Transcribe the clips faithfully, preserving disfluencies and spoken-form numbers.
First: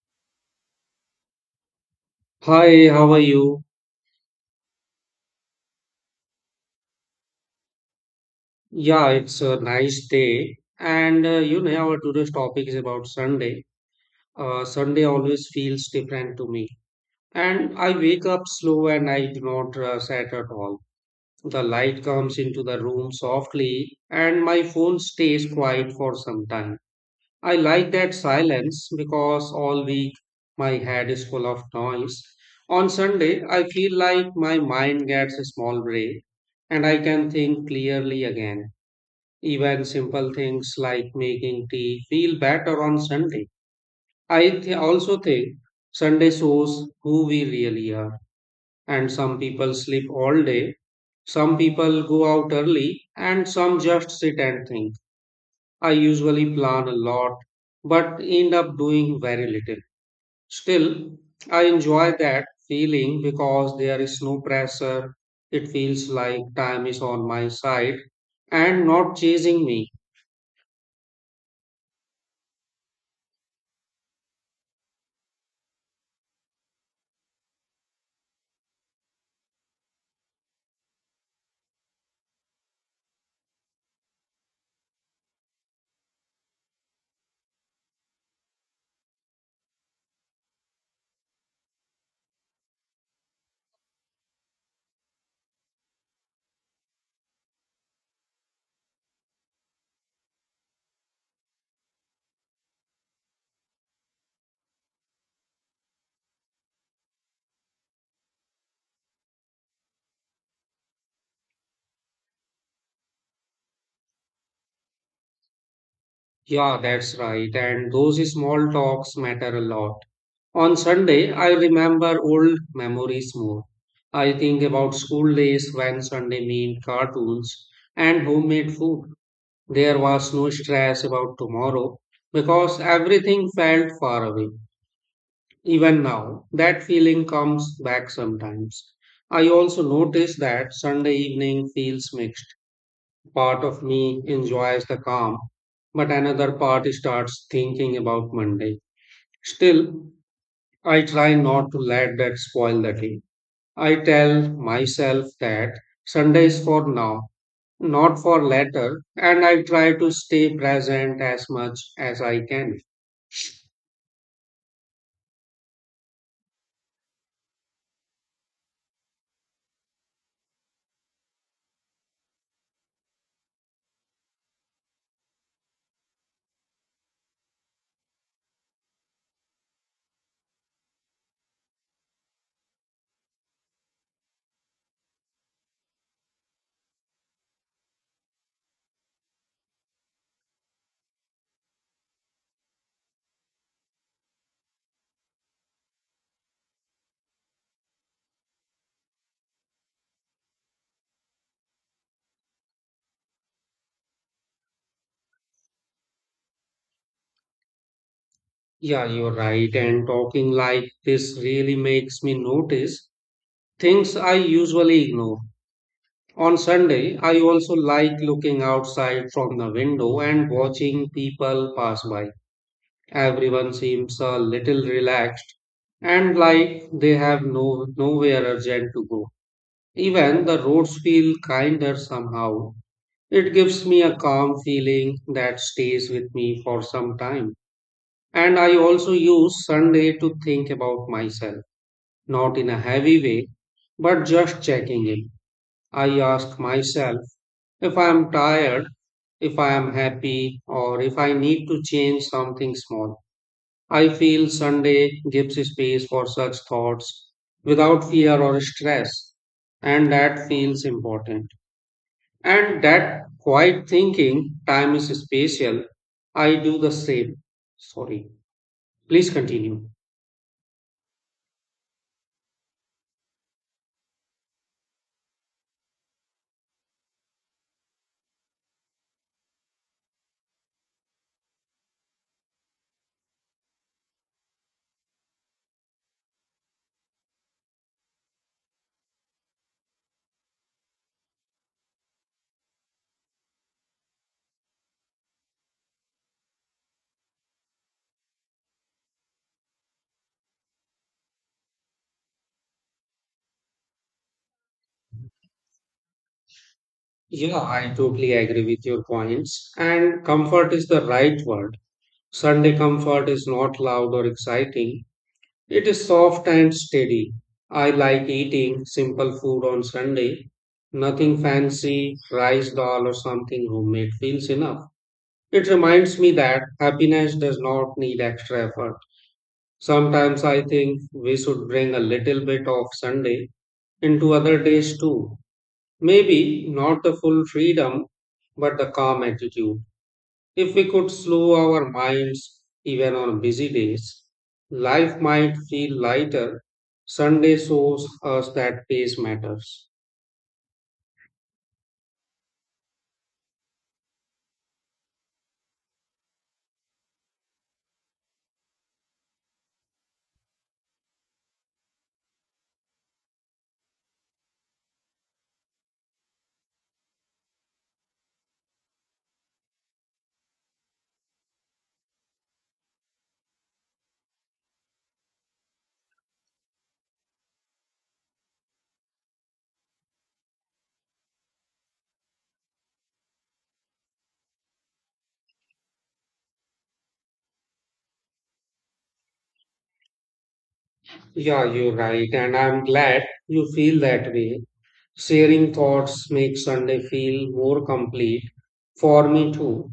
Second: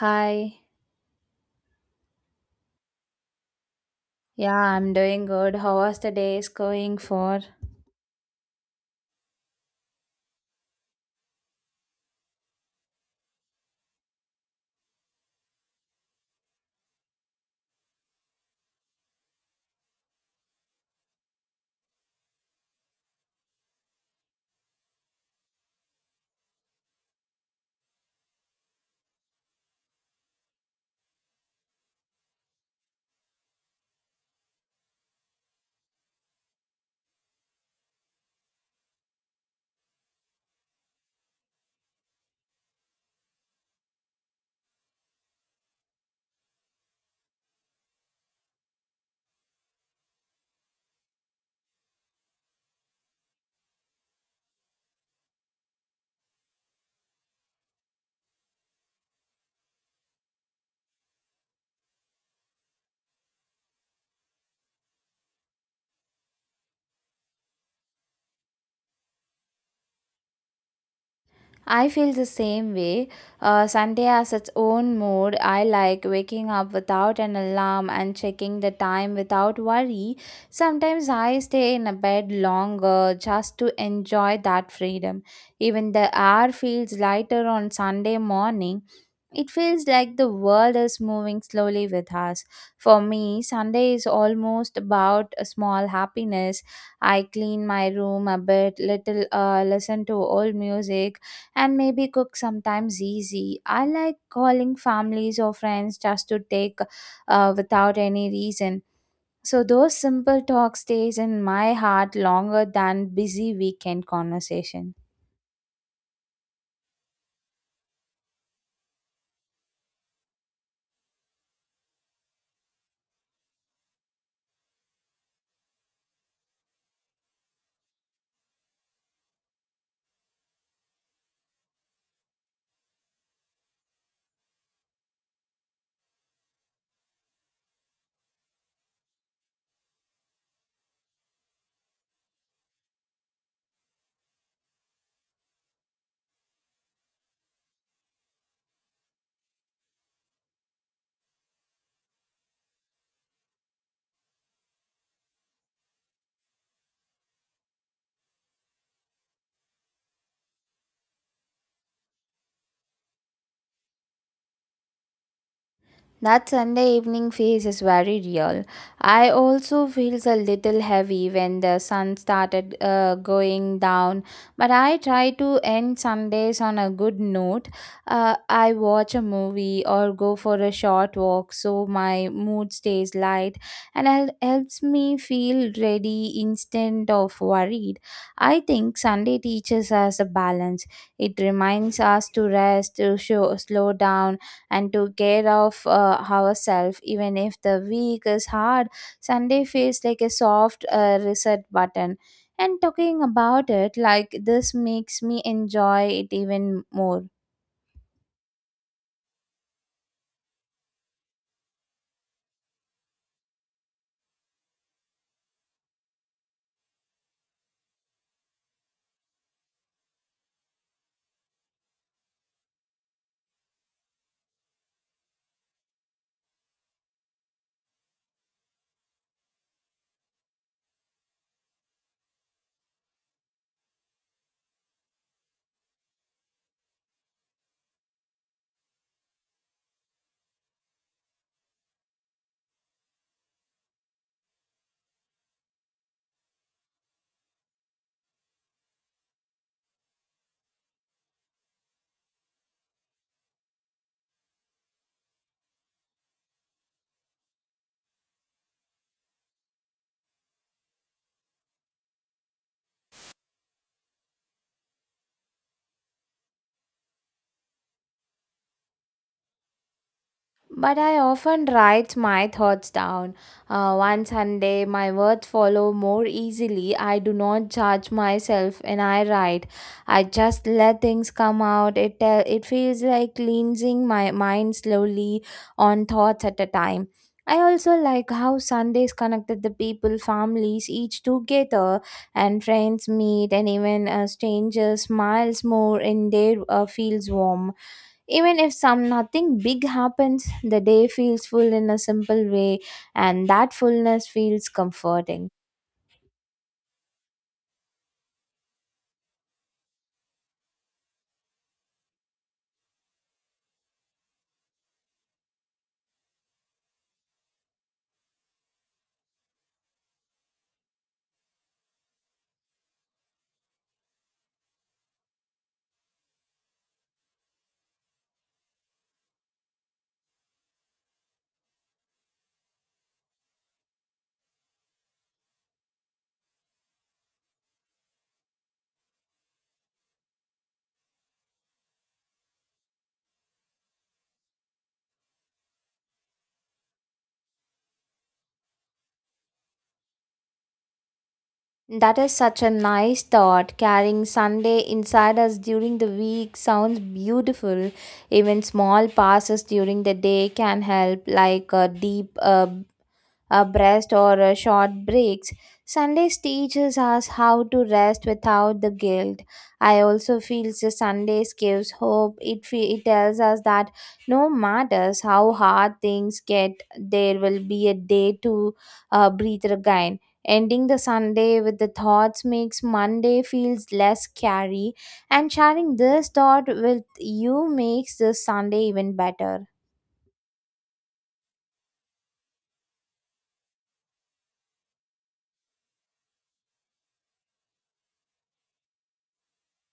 Hi. Hi, how are you? Yeah, I'm doing good. How was the day is going for? Yeah, it's a nice day. And uh, you know, our today's topic is about Sunday. Uh, Sunday always feels different to me. And I wake up slow and I do not rush at all. The light comes into the room softly and my phone stays quiet for some time. I like that silence because all week my head is full of noise. On Sunday, I feel like my mind gets a small break and I can think clearly again. Even simple things like making tea feel better on Sunday. I th- also think Sunday shows who we really are. And some people sleep all day, some people go out early, and some just sit and think. I usually plan a lot, but end up doing very little. Still, I enjoy that feeling because there is no pressure. It feels like time is on my side and not chasing me. I feel the same way. Uh, Sunday has its own mood. I like waking up without an alarm and checking the time without worry. Sometimes I stay in a bed longer just to enjoy that freedom. Even the air feels lighter on Sunday morning. It feels like the world is moving slowly with us. For me, Sunday is almost about a small happiness. I clean my room a bit, little uh, listen to old music and maybe cook sometimes easy. I like calling families or friends just to take uh, without any reason. So those simple talk stays in my heart longer than busy weekend conversation. Yeah, that's right. And those small talks matter a lot. On Sunday, I remember old memories more. I think about school days when Sunday meant cartoons and homemade food. There was no stress about tomorrow because everything felt far away. Even now, that feeling comes back sometimes. I also notice that Sunday evening feels mixed. Part of me enjoys the calm, but another part starts thinking about Monday. Still, I try not to let that spoil the day. I tell myself that Sunday is for now, not for later, and I try to stay present as much as I can. That Sunday evening phase is very real. I also feels a little heavy when the sun started uh, going down, but I try to end Sundays on a good note. Uh, I watch a movie or go for a short walk so my mood stays light and it helps me feel ready instead of worried. I think Sunday teaches us a balance. It reminds us to rest, to show, slow down and to care of uh, ourselves even if the week is hard. Sunday feels like a soft uh, reset button and talking about it like this makes me enjoy it even more. Yeah, you're right, and talking like this really makes me notice things I usually ignore. On Sunday, I also like looking outside from the window and watching people pass by. Everyone seems a little relaxed and like they have no nowhere urgent to go. Even the roads feel kinder somehow. It gives me a calm feeling that stays with me for some time. And I also use Sunday to think about myself, not in a heavy way, but just checking in. I ask myself if I am tired, if I am happy, or if I need to change something small. I feel Sunday gives space for such thoughts without fear or stress, and that feels important. And that quiet thinking time is spatial. I do the same. Sorry. Please continue. But I often write my thoughts down. Uh, one Sunday, my words follow more easily. I do not judge myself when I write. I just let things come out. It tell, it feels like cleansing my mind slowly on thoughts at a time. I also like how Sundays connected the people, families, each together, and friends meet, and even uh, strangers smiles more, and their uh, feels warm. Even if some nothing big happens, the day feels full in a simple way, and that fullness feels comforting. Yeah, I totally agree with your points. And comfort is the right word. Sunday comfort is not loud or exciting. It is soft and steady. I like eating simple food on Sunday. Nothing fancy, rice dal or something homemade feels enough. It reminds me that happiness does not need extra effort. Sometimes I think we should bring a little bit of Sunday into other days too. Maybe not the full freedom, but the calm attitude. If we could slow our minds even on busy days, life might feel lighter. Sunday shows us that pace matters. That is such a nice thought. Carrying Sunday inside us during the week sounds beautiful. Even small passes during the day can help, like a deep uh, a breast or a short breaks. Sundays teaches us how to rest without the guilt. I also feel the Sundays gives hope. It fe- it tells us that no matters how hard things get, there will be a day to uh, breathe again. Ending the Sunday with the thoughts makes Monday feels less scary, and sharing this thought with you makes this Sunday even better. Yeah, you're right, and I'm glad you feel that way. Sharing thoughts makes Sunday feel more complete for me too.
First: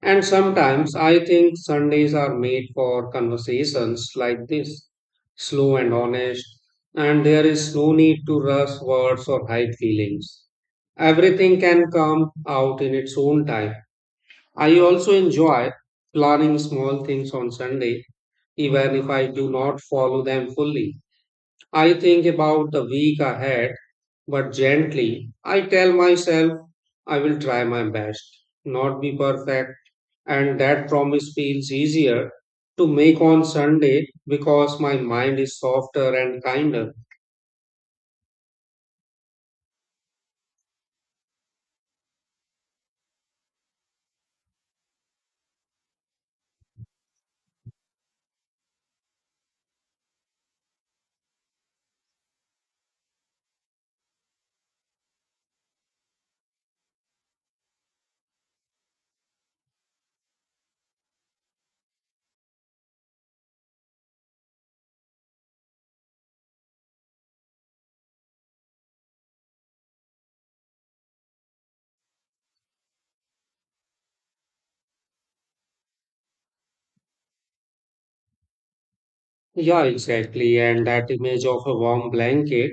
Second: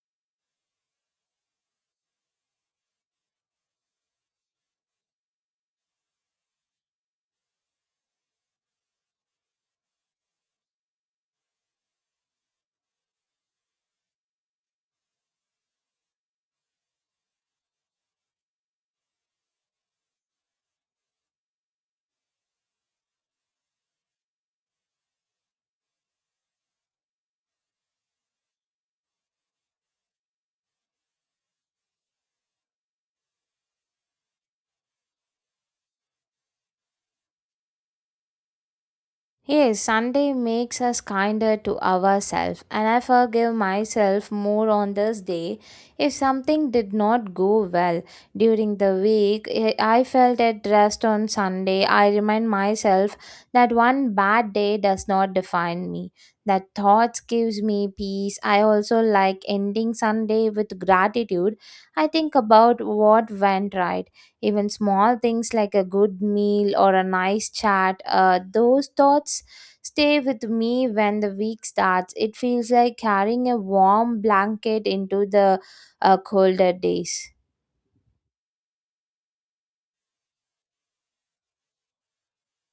And sometimes I think Sundays are made for conversations like this, slow and honest, and there is no need to rush words or hide feelings. Everything can come out in its own time. I also enjoy planning small things on Sunday, even if I do not follow them fully. I think about the week ahead, but gently I tell myself I will try my best, not be perfect, and that promise feels easier to make on Sunday because my mind is softer and kinder. Yes, Sunday makes us kinder to ourselves, and I forgive myself more on this day. If something did not go well during the week, I I felt at rest on Sunday. I remind myself that one bad day does not define me. That thoughts gives me peace. I also like ending Sunday with gratitude. I think about what went right, even small things like a good meal or a nice chat. Uh, those thoughts stay with me when the week starts. It feels like carrying a warm blanket into the uh, colder days. Yeah, exactly, and that image of a warm blanket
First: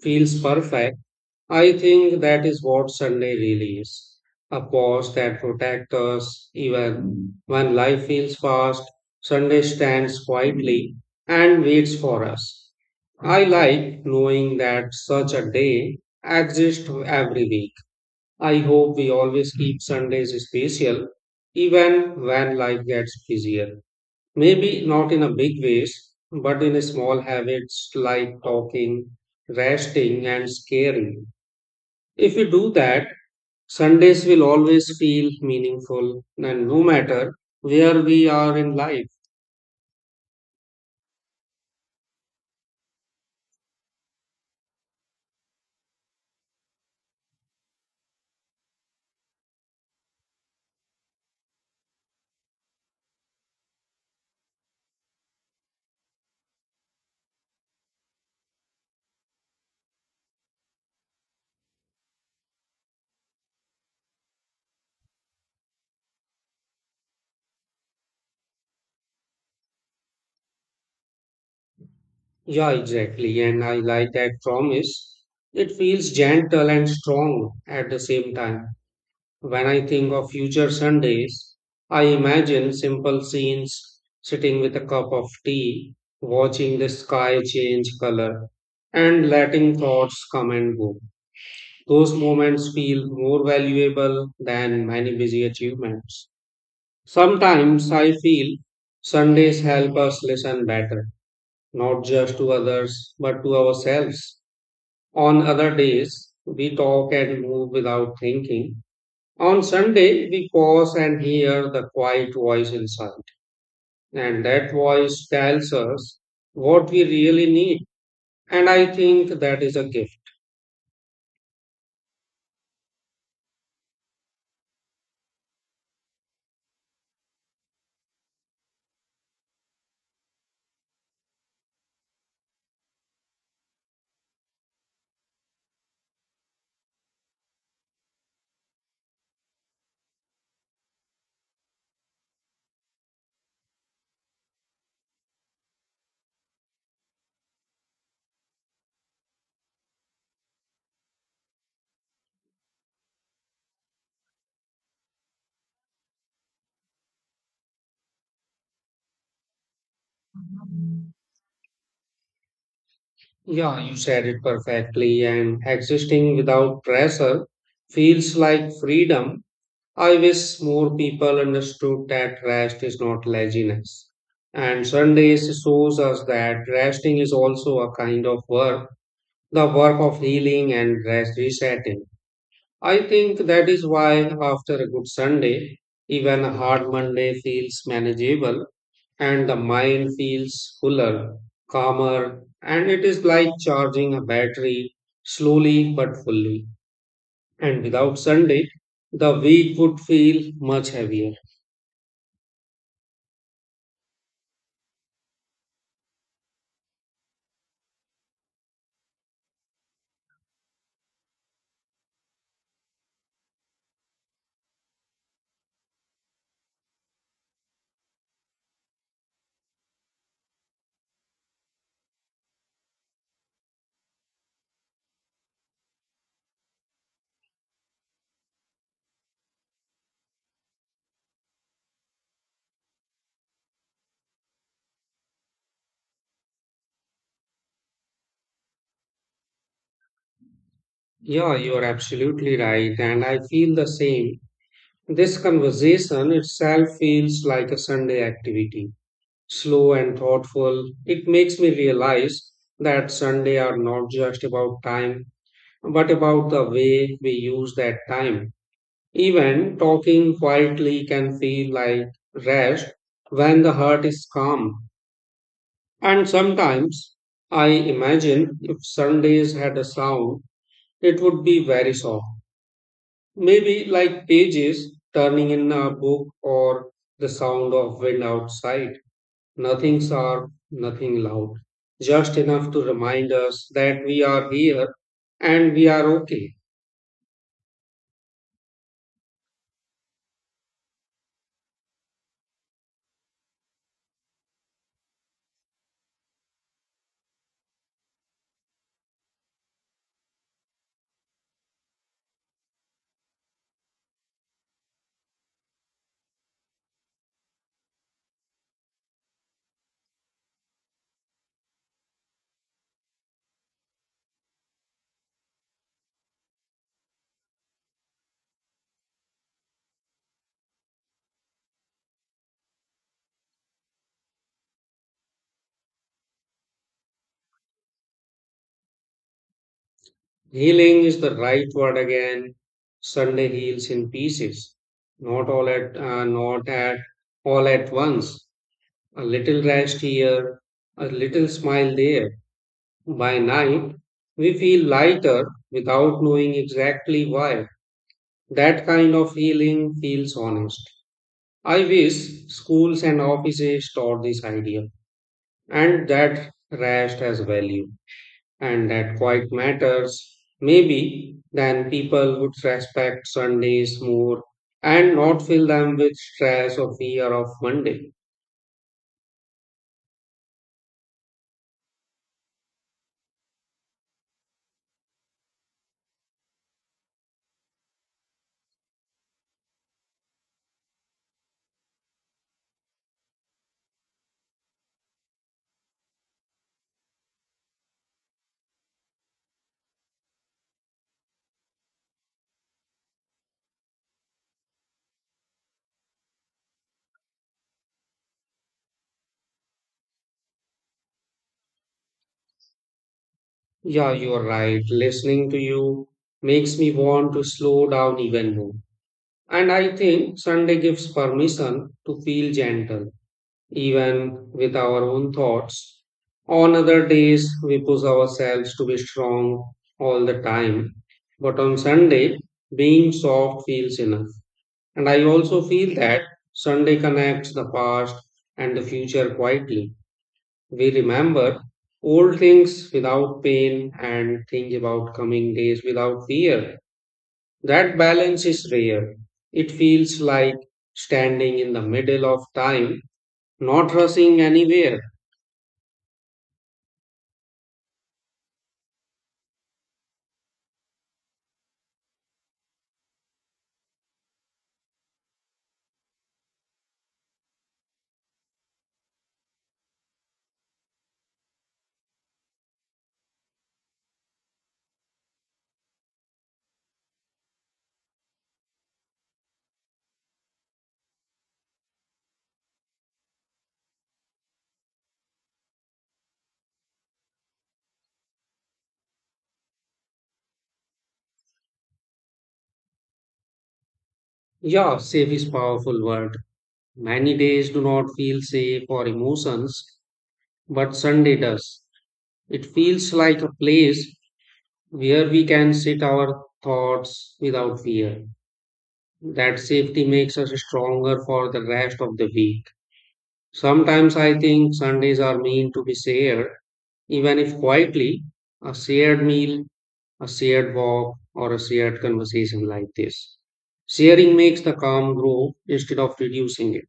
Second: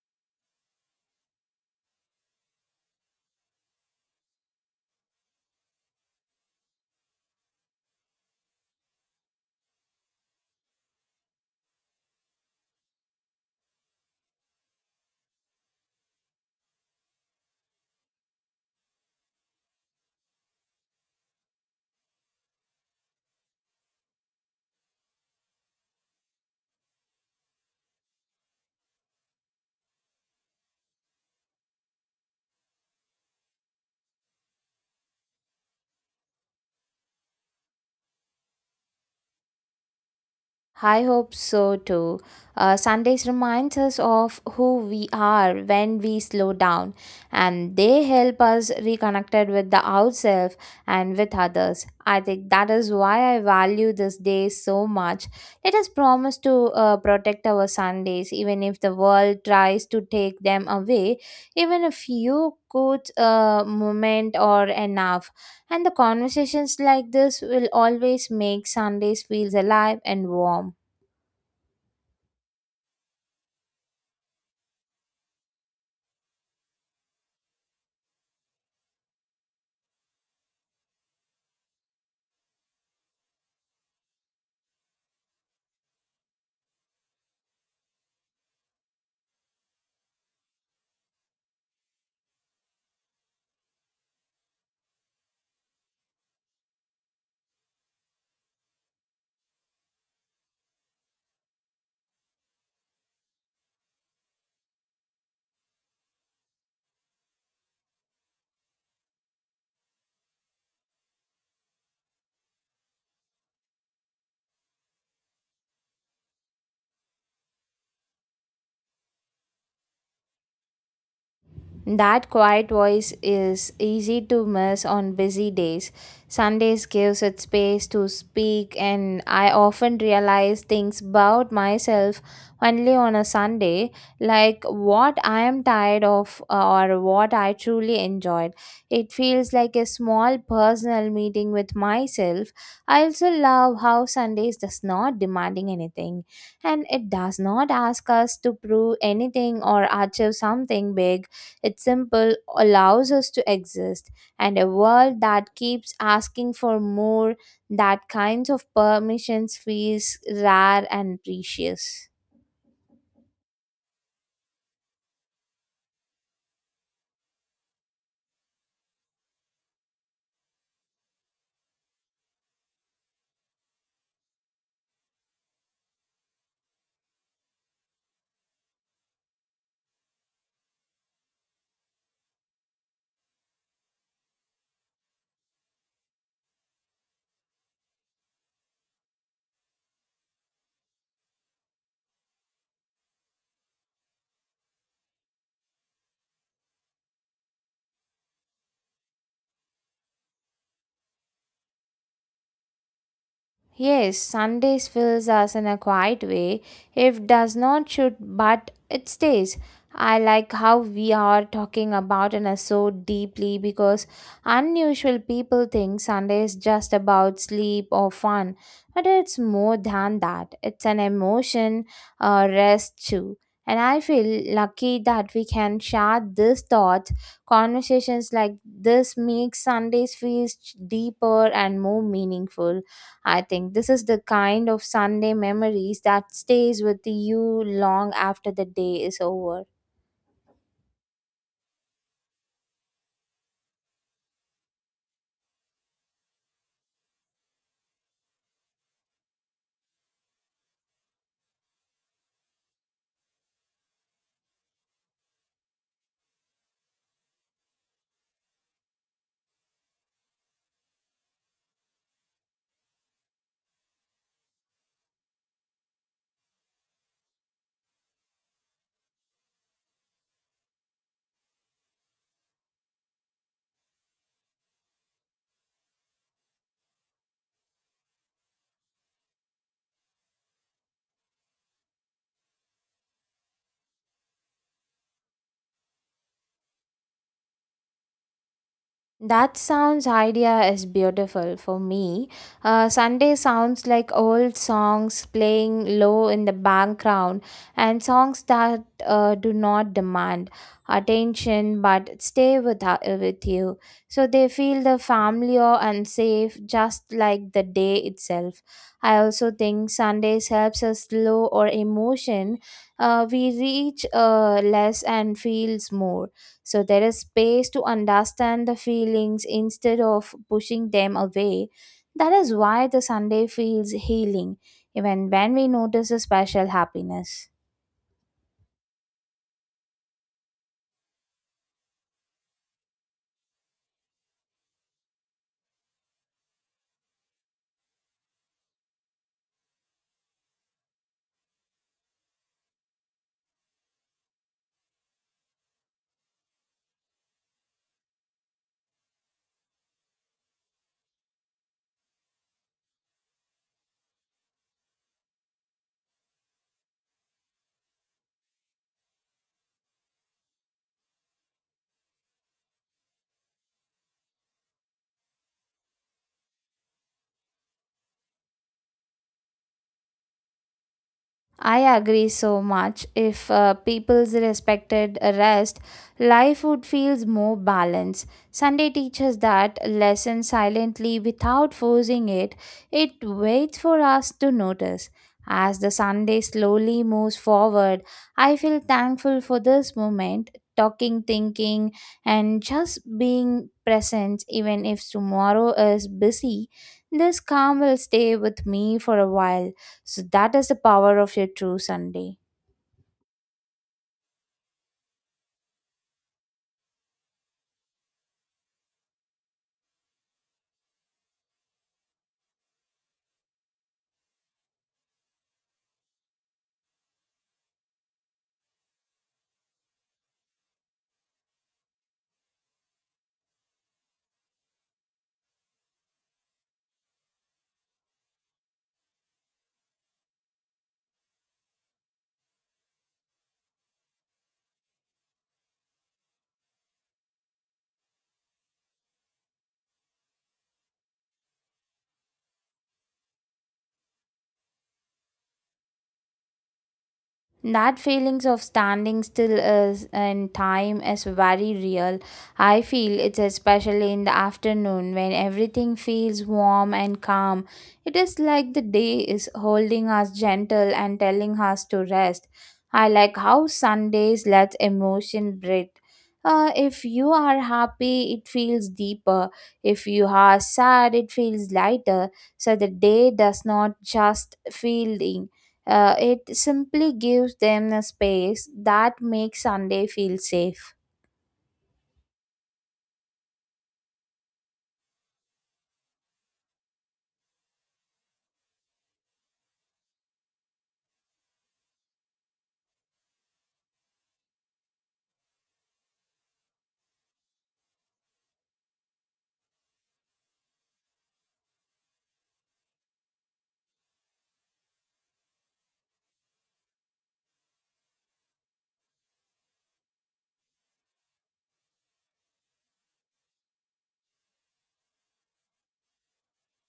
feels perfect. I think that is what Sunday really is, a pause that protects us even when life feels fast. Sunday stands quietly and waits for us. I like knowing that such a day exists every week. I hope we always keep Sundays special even when life gets busier. Maybe not in a big ways, but in small habits like talking, resting, and caring. If we do that, Sundays will always feel meaningful, and no matter where we are in life. I hope so too. Uh, Sundays reminds us of who we are when we slow down, and they help us reconnected with the ourselves and with others. I think that is why I value this day so much. Let us promise to uh, protect our Sundays, even if the world tries to take them away. Even a few good uh, moment or enough, and the conversations like this will always make Sundays feels alive and warm. Yeah, exactly. And I like that promise. It feels gentle and strong at the same time. When I think of future Sundays, I imagine simple scenes sitting with a cup of tea, watching the sky change color, and letting thoughts come and go. Those moments feel more valuable than many busy achievements. Sometimes I feel Sundays help us listen better, not just to others, but to ourselves. On other days, we talk and move without thinking. On Sunday, we pause and hear the quiet voice inside. And that voice tells us what we really need. And I think that is a gift. That quiet voice is easy to miss on busy days. Sundays gives it space to speak, and I often realize things about myself only on a Sunday, like what I am tired of, uh, or what I truly enjoyed. It feels like a small personal meeting with myself. I also love how Sundays does not demanding anything, and it does not ask us to prove anything or achieve something big. It's simple, allows us to exist, and a world that keeps asking for more, that kinds of permissions feels rare and precious. Yeah, you said it perfectly. And existing without pressure feels like freedom. I wish more people understood that rest is not laziness. And Sundays shows us that resting is also a kind of work, the work of healing and rest resetting. I think that is why after a good Sunday, even a hard Monday feels manageable and the mind feels fuller, calmer, and it is like charging a battery slowly but fully. And without Sunday, the week would feel much heavier. Yes, Sundays fills us in a quiet way. It does not shoot, but it stays. I like how we are talking about it so deeply because unusual people think Sunday is just about sleep or fun, but it's more than that. It's an emotion, a rest too. And I feel lucky that we can share these thoughts. Conversations like this make Sundays feel deeper and more meaningful. I think this is the kind of Sunday memories that stays with you long after the day is over. Yeah, you're absolutely right, and I feel the same. This conversation itself feels like a Sunday activity, slow and thoughtful. It makes me realize that Sunday are not just about time, but about the way we use that time. Even talking quietly can feel like rest when the heart is calm. And sometimes I imagine if Sundays had a sound, it would be very soft. Maybe like pages turning in a book or the sound of wind outside. Nothing sharp, nothing loud. Just enough to remind us that we are here and we are okay. That sounds idea is beautiful for me. Uh, Sunday sounds like old songs playing low in the background and songs that uh, do not demand attention but stay with, uh, with you. So they feel the familiar and safe just like the day itself. I also think Sundays helps us slow our emotion. Uh, we reach uh, less and feels more. So there is space to understand the feelings instead of pushing them away. That is why the Sunday feels healing, even when we notice a special happiness. Healing is the right word again. Sunday heals in pieces. Not all at uh, not at all at once. A little rest here, a little smile there. By night, we feel lighter without knowing exactly why. That kind of healing feels honest. I wish schools and offices taught this idea and that rest has value and that quite matters. Maybe then people would respect Sundays more and not fill them with stress or fear of Monday. I agree so much. If uh, people's respected rest, life would feels more balanced. Sunday teaches that lesson silently without forcing it. It waits for us to notice. As the Sunday slowly moves forward, I feel thankful for this moment, talking, thinking, and just being present, even if tomorrow is busy. This calm will stay with me for a while. So that is the power of your true Sunday. Yeah, you're right. Listening to you makes me want to slow down even more. And I think Sunday gives permission to feel gentle even with our own thoughts. On other days, we push ourselves to be strong all the time. But on Sunday, being soft feels enough. And I also feel that Sunday connects the past and the future quietly. We remember old things without pain and think about coming days without fear. That balance is rare. It feels like standing in the middle of time, not rushing anywhere. That feelings of standing still is in time is very real. I feel it's especially in the afternoon when everything feels warm and calm. It is like the day is holding us gentle and telling us to rest. I like how Sundays let emotion breathe. Uh, if you are happy, it feels deeper. If you are sad, it feels lighter. So the day does not just feel, uh, it simply gives them a space that makes Sunday feel safe. Yeah, safe is powerful word. Many days do not feel safe or emotions, but Sunday does. It feels like a place where we can sit our thoughts without fear. That safety makes us stronger for the rest of the week. Sometimes I think Sundays are meant to be shared, even if quietly, a shared meal, a shared walk, or a shared conversation like this. Sharing makes the calm grow instead of reducing it.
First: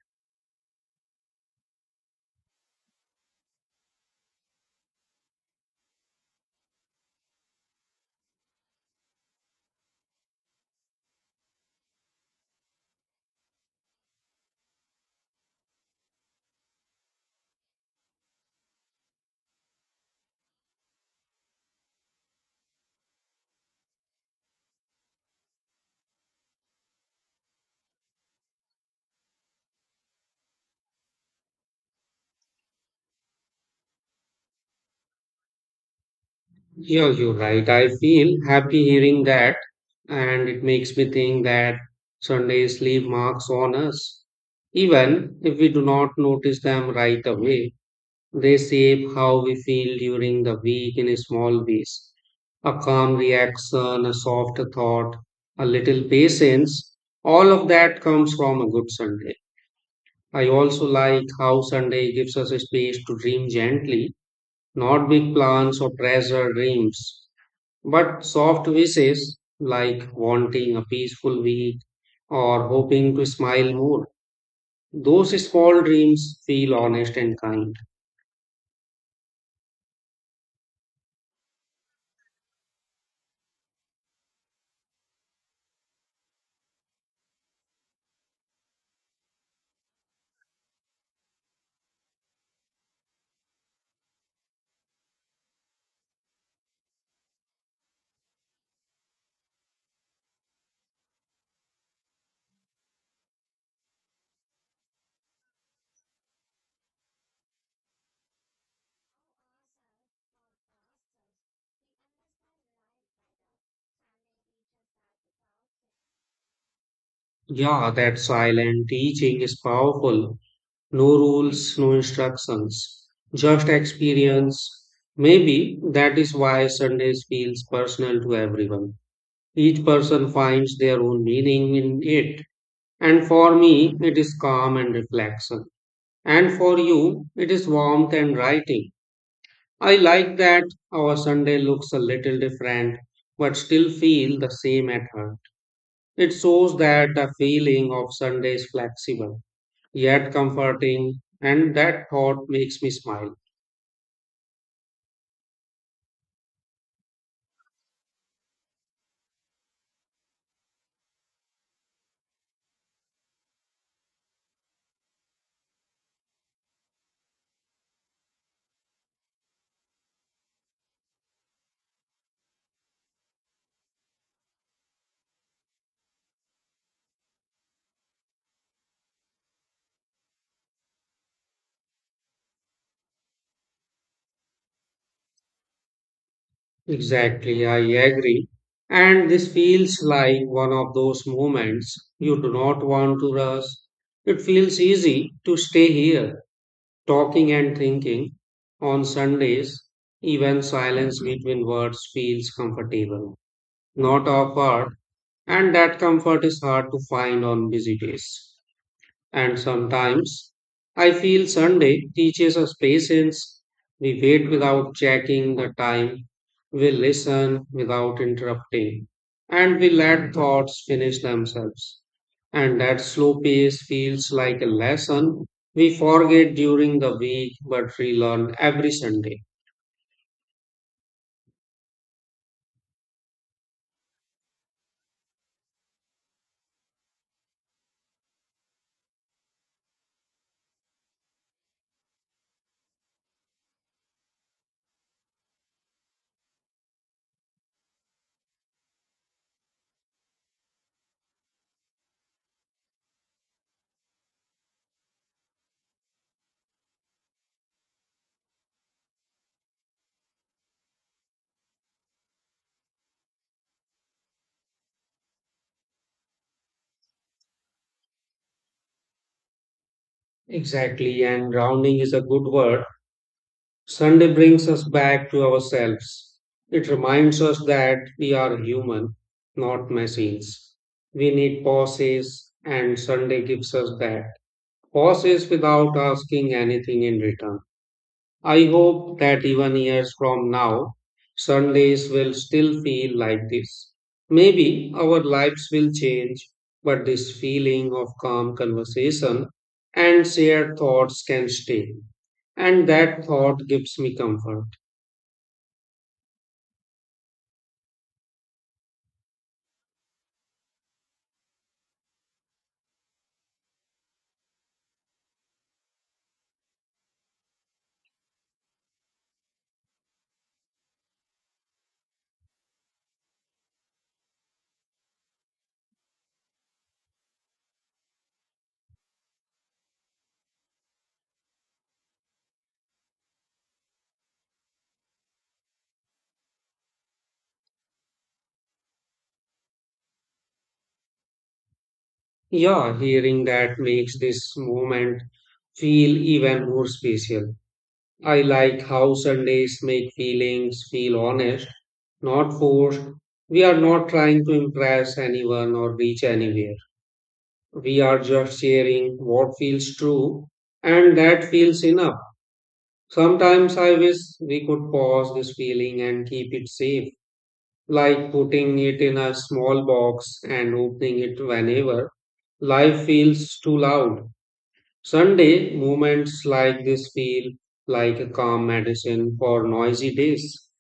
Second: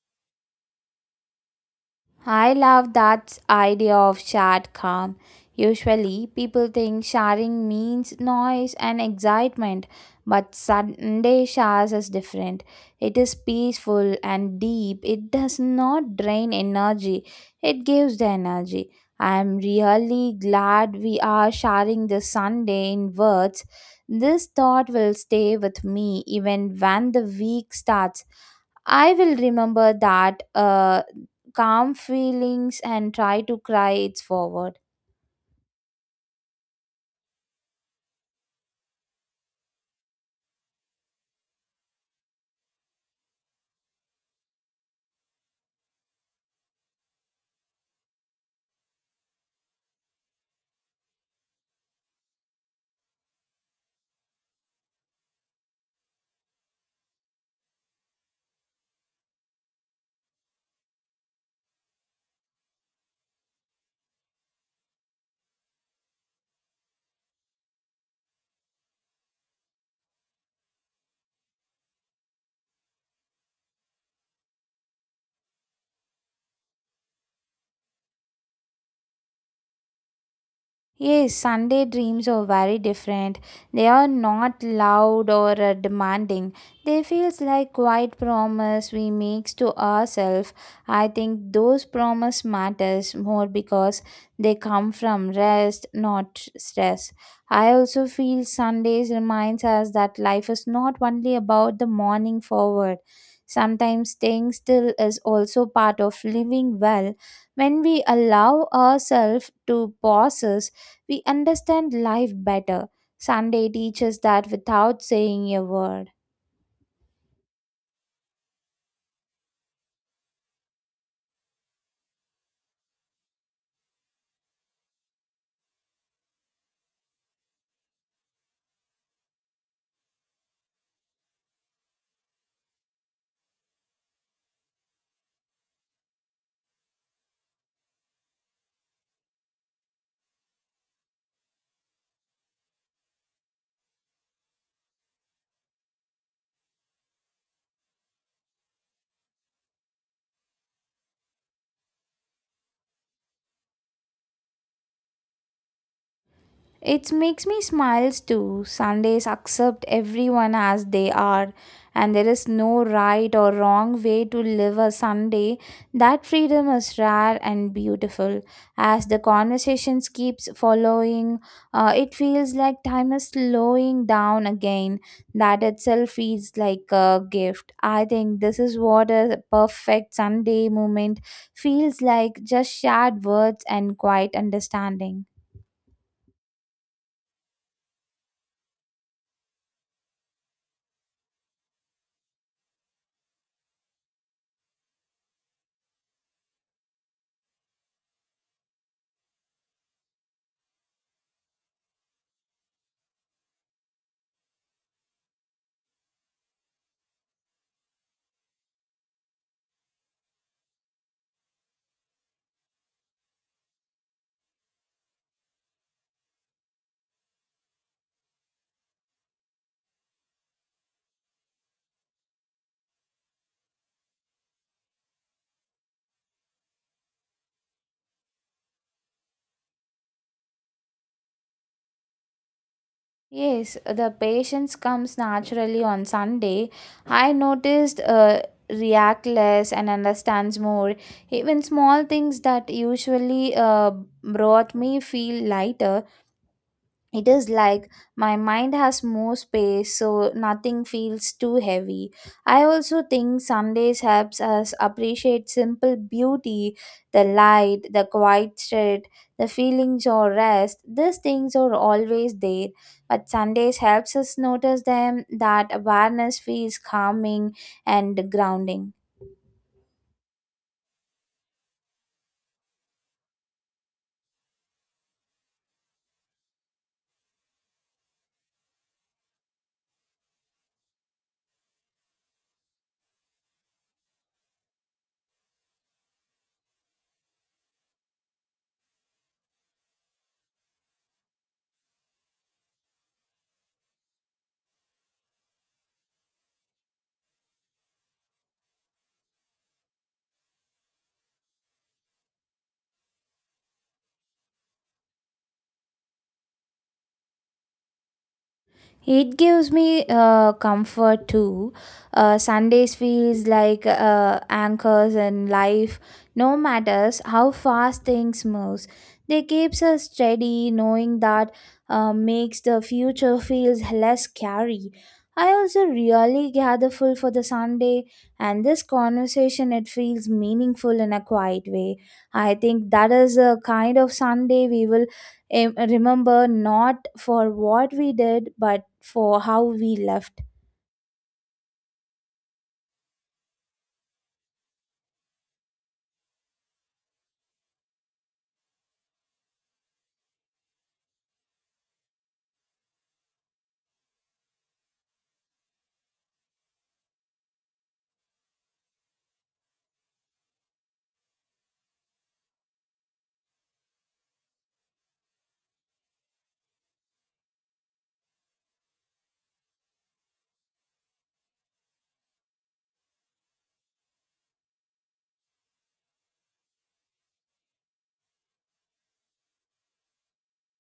I love that idea of shared calm. Usually, people think sharing means noise and excitement, but Sunday showers is different. It is peaceful and deep. It does not drain energy, it gives the energy. I am really glad we are sharing this Sunday in words. This thought will stay with me even when the week starts. I will remember that uh, calm feelings and try to cry it's forward. Yeah, you're right. I feel happy hearing that, and it makes me think that Sundays leave marks on us. Even if we do not notice them right away, they shape how we feel during the week in small ways. A calm reaction, a soft thought, a little patience, all of that comes from a good Sunday. I also like how Sunday gives us a space to dream gently, not big plans or pressure dreams but soft wishes, like wanting a peaceful week or hoping to smile more, those small dreams feel honest and kind. Yes, Sunday dreams are very different. They are not loud or uh, demanding. They feels like quiet promise we makes to ourselves. I think those promise matters more because they come from rest, not stress. I also feel Sundays reminds us that life is not only about the morning forward. Sometimes staying still is also part of living well. When we allow ourselves to pauses, we understand life better. Sunday teaches that without saying a word. Yeah, that silent teaching is powerful. No rules, no instructions, just experience. Maybe that is why Sundays feels personal to everyone. Each person finds their own meaning in it. And for me, it is calm and reflection. And for you, it is warmth and writing. I like that our Sunday looks a little different, but still feel the same at heart. It shows that the feeling of Sunday is flexible, yet comforting, and that thought makes me smile. It makes me smiles too. Sundays accept everyone as they are, and there is no right or wrong way to live a Sunday. That freedom is rare and beautiful. As the conversations keeps following, uh, it feels like time is slowing down again. That itself feels like a gift. I think this is what a perfect Sunday moment feels like: just shared words and quiet understanding. Exactly, I agree. And this feels like one of those moments you do not want to rush. It feels easy to stay here. Talking and thinking on Sundays, even silence between words feels comfortable, not awkward, and that comfort is hard to find on busy days. And sometimes I feel Sunday teaches us patience. We wait without checking the time. We listen without interrupting. And we let thoughts finish themselves. And that slow pace feels like a lesson we forget during the week but relearn every Sunday. Yes, the patience comes naturally on Sunday. I noticed uh, react less and understands more. Even small things that usually uh, brought me feel lighter. It is like my mind has more space, so nothing feels too heavy. I also think Sundays helps us appreciate simple beauty, the light, the quiet street, the feelings or rest. These things are always there, but Sundays helps us notice them. That awareness feels calming and grounding. Exactly, and rounding is a good word. Sunday brings us back to ourselves. It reminds us that we are human, not machines. We need pauses, and Sunday gives us that. Pauses without asking anything in return. I hope that even years from now, Sundays will still feel like this. Maybe our lives will change, but this feeling of calm conversation and shared thoughts can stay. And that thought gives me comfort. It gives me uh, comfort too. Uh, Sundays feels like uh, anchors in life. No matters how fast things moves, they keeps us steady. Knowing that uh, makes the future feels less scary. I also really grateful for the Sunday and this conversation. It feels meaningful in a quiet way. I think that is a kind of Sunday we will em- remember, not for what we did but for how we left. Yeah, hearing that makes this moment feel even more special. I like how Sundays make feelings feel honest, not forced. We are not trying to impress anyone or reach anywhere. We are just sharing what feels true, and that feels enough. Sometimes I wish we could pause this feeling and keep it safe, like putting it in a small box and opening it whenever life feels too loud. Sunday moments like this feel like a calm medicine for noisy days.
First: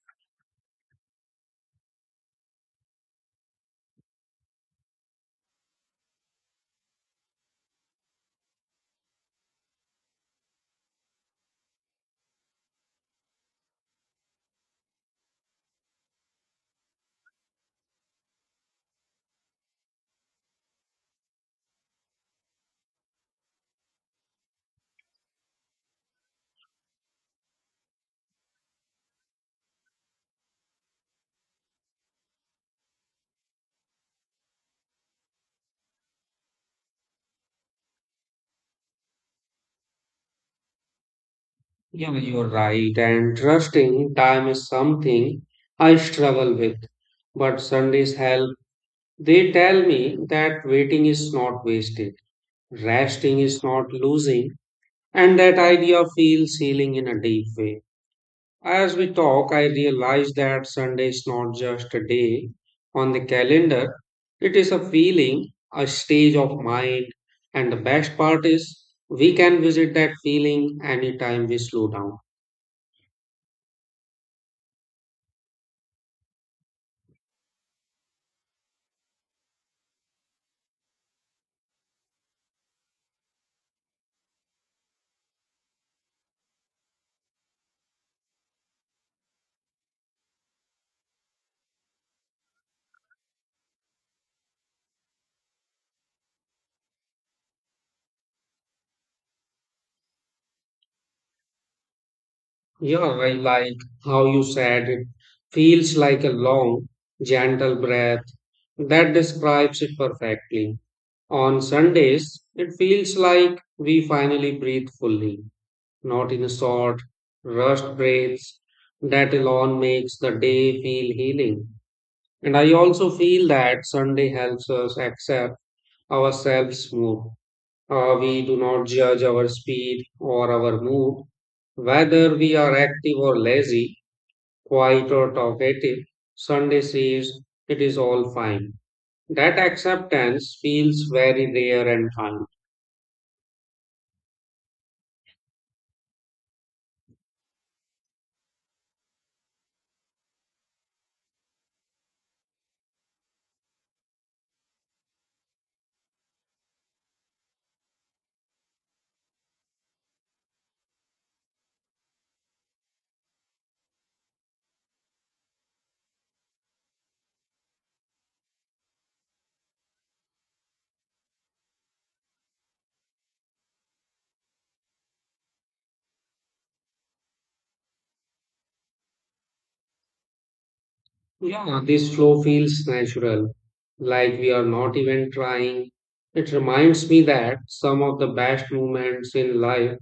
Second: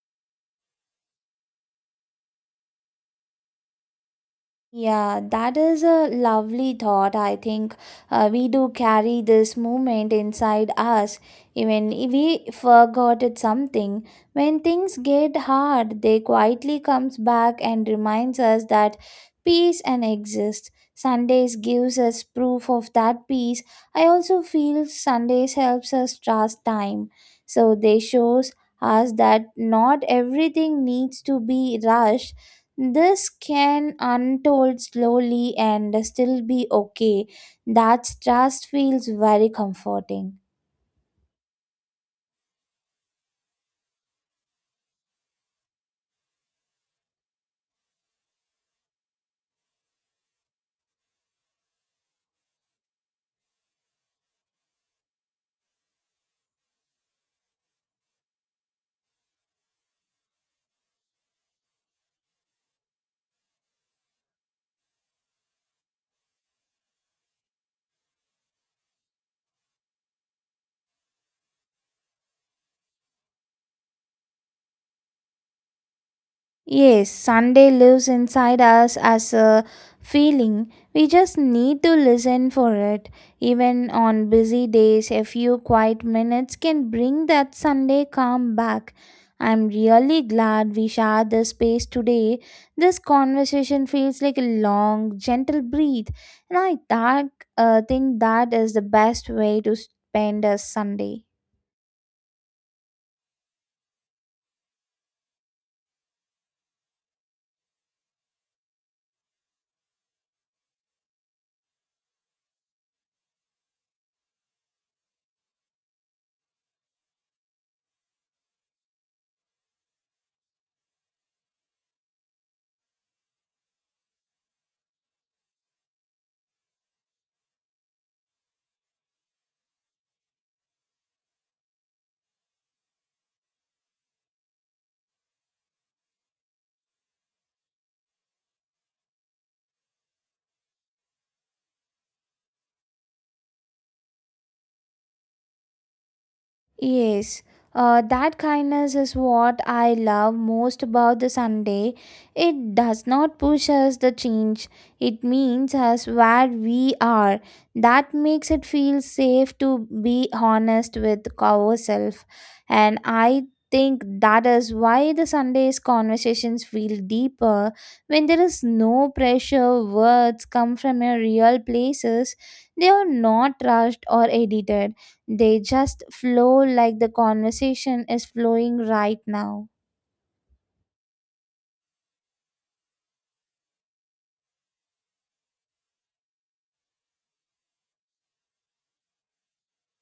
Yeah, that is a lovely thought. I think uh, we do carry this moment inside us, even if we forgot it something. When things get hard, they quietly comes back and reminds us that peace and exists. Sundays gives us proof of that peace. I also feel Sundays helps us trust time, so they shows us that not everything needs to be rushed, this can untold slowly and still be okay. That trust feels very comforting. Yeah, you're right. And trusting time is something I struggle with. But Sundays help. They tell me that waiting is not wasted, resting is not losing, and that idea feels healing in a deep way. As we talk, I realize that Sunday is not just a day on the calendar, it is a feeling, a stage of mind. And the best part is, we can visit that feeling anytime we slow down. Yes, Sunday lives inside us as a feeling. We just need to listen for it. Even on busy days, a few quiet minutes can bring that Sunday calm back. I'm really glad we shared this space today. This conversation feels like a long, gentle breathe, and I that, uh, think that is the best way to spend a Sunday. Yeah, I like how you said it feels like a long, gentle breath. That describes it perfectly. On Sundays, it feels like we finally breathe fully, not in short, rushed breaths. That alone makes the day feel healing. And I also feel that Sunday helps us accept ourselves more. Uh, we do not judge our speed or our mood, whether we are active or lazy, quiet or talkative. Sunday says, it is all fine. That acceptance feels very rare and kind. Yes, uh, that kindness is what I love most about the Sunday. It does not push us the change, it means us where we are. That makes it feel safe to be honest with ourselves. And I think that is why the Sunday's conversations feel deeper. When there is no pressure, words come from a real places. They are not rushed or edited, they just flow like the conversation is flowing right now. Yeah, this flow feels natural, like we are not even trying. It reminds me that some of the best moments in life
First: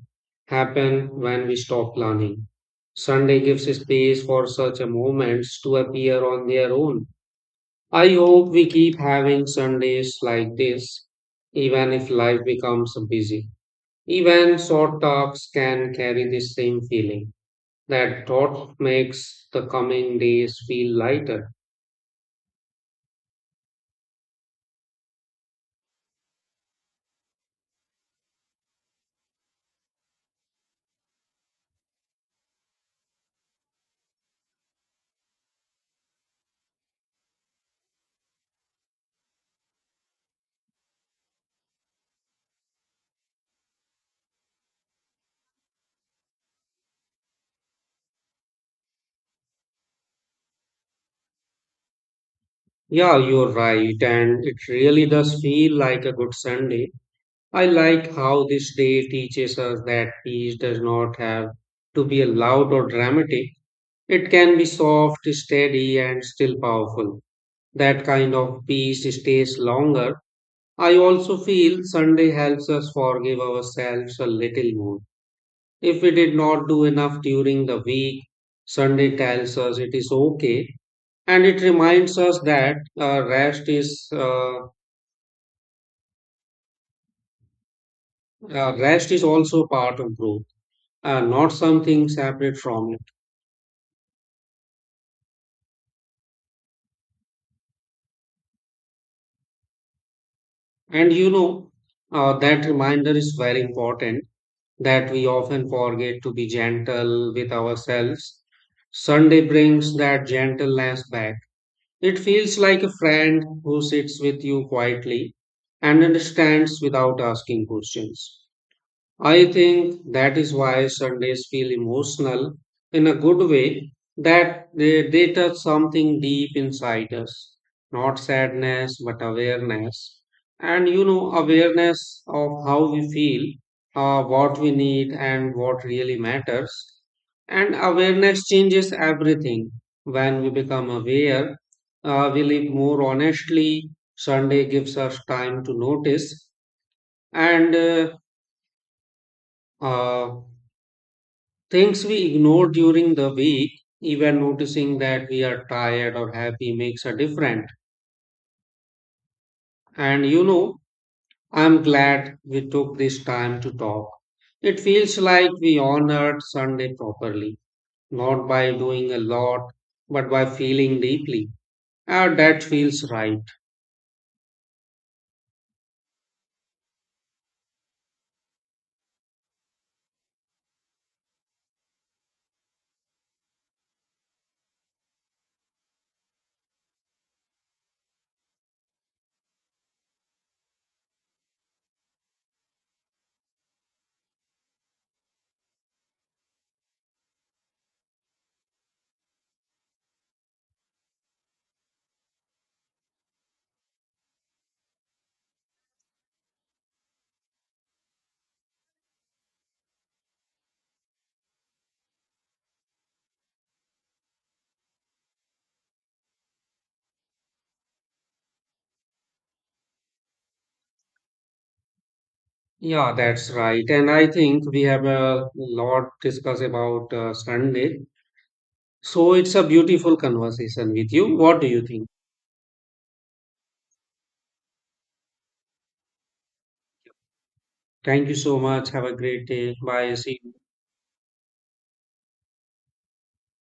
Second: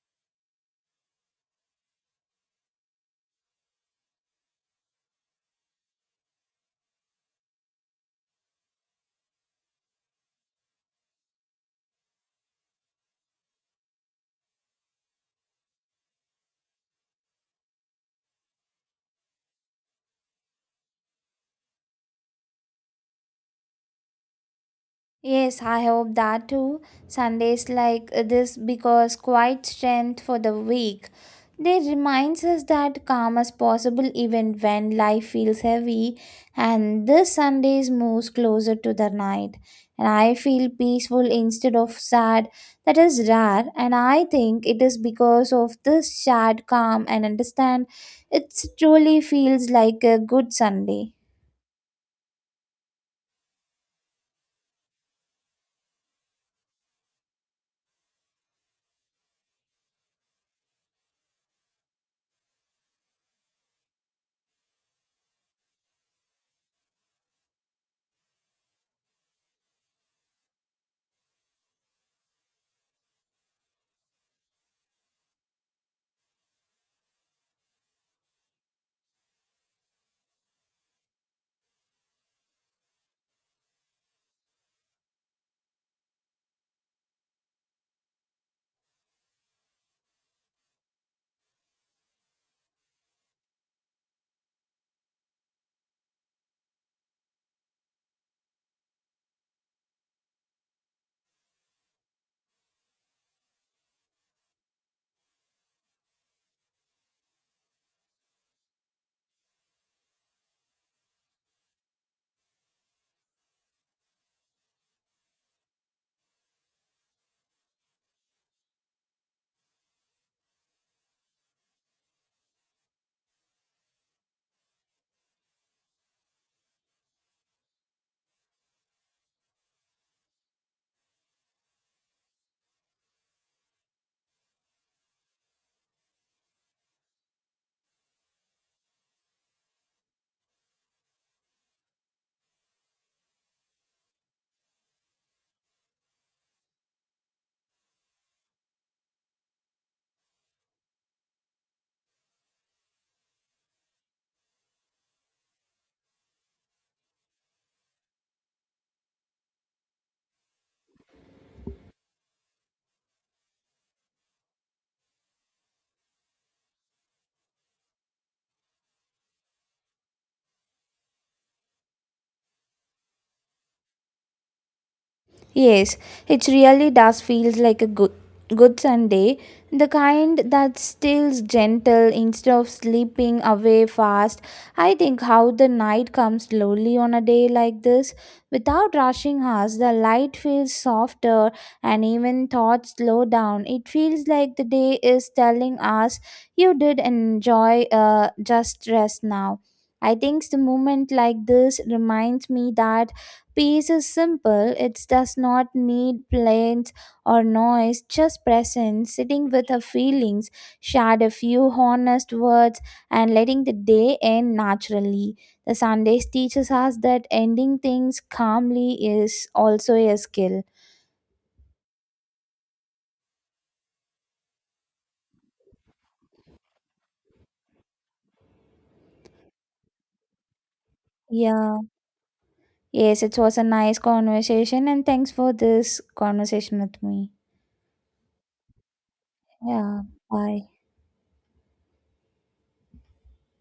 happen when we stop planning. Sunday gives space for such a moments to appear on their own. I hope we keep having Sundays like this, even if life becomes busy. Even short talks can carry the same feeling. That thought makes the coming days feel lighter. Yes, I hope that too. Sundays like this because quiet strength for the week. They reminds us that calm is possible even when life feels heavy, and this Sundays moves closer to the night. And I feel peaceful instead of sad. That is rare and I think it is because of this shared calm and understand. It truly feels like a good Sunday. Yeah, you're right, and it really does feel like a good Sunday. I like how this day teaches us that peace does not have to be loud or dramatic. It can be soft, steady, and still powerful. That kind of peace stays longer. I also feel Sunday helps us forgive ourselves a little more. If we did not do enough during the week, Sunday tells us it is okay, and it reminds us that uh, rest is uh, uh, rest is also part of growth, uh, not something separate from it. And you know uh, that reminder is very important, that we often forget to be gentle with ourselves. Sunday brings that gentleness back. It feels like a friend who sits with you quietly and understands without asking questions. I think that is why Sundays feel emotional in a good way, that they, they touch something deep inside us, not sadness, but awareness. And you know, awareness of how we feel, uh, what we need, and what really matters. And awareness changes everything. When we become aware, uh, we live more honestly. Sunday gives us time to notice and uh, uh, things we ignore during the week, even noticing that we are tired or happy makes a difference. And you know, I'm glad we took this time to talk. It feels like we honored Sunday properly, not by doing a lot, but by feeling deeply. Ah, that feels right. Yes, it really does feels like a good good Sunday, the kind that's still gentle instead of sleeping away fast. I think how the night comes slowly on a day like this, without rushing us, the light feels softer and even thoughts slow down. It feels like the day is telling us you did enjoy, uh, just rest now. I think the moment like this reminds me that peace is simple, it does not need planes or noise, just presence, sitting with her feelings, shared a few honest words, and letting the day end naturally. The Sundays teaches us that ending things calmly is also a skill. Yeah, that's right. And I think we have a lot discuss about uh, Sunday. So it's a beautiful conversation with you. What do Yeah. you think? Yes, it was a nice conversation, and thanks for this conversation with me. Thank you so much. Have a great day. Yeah. Bye. See you. Bye.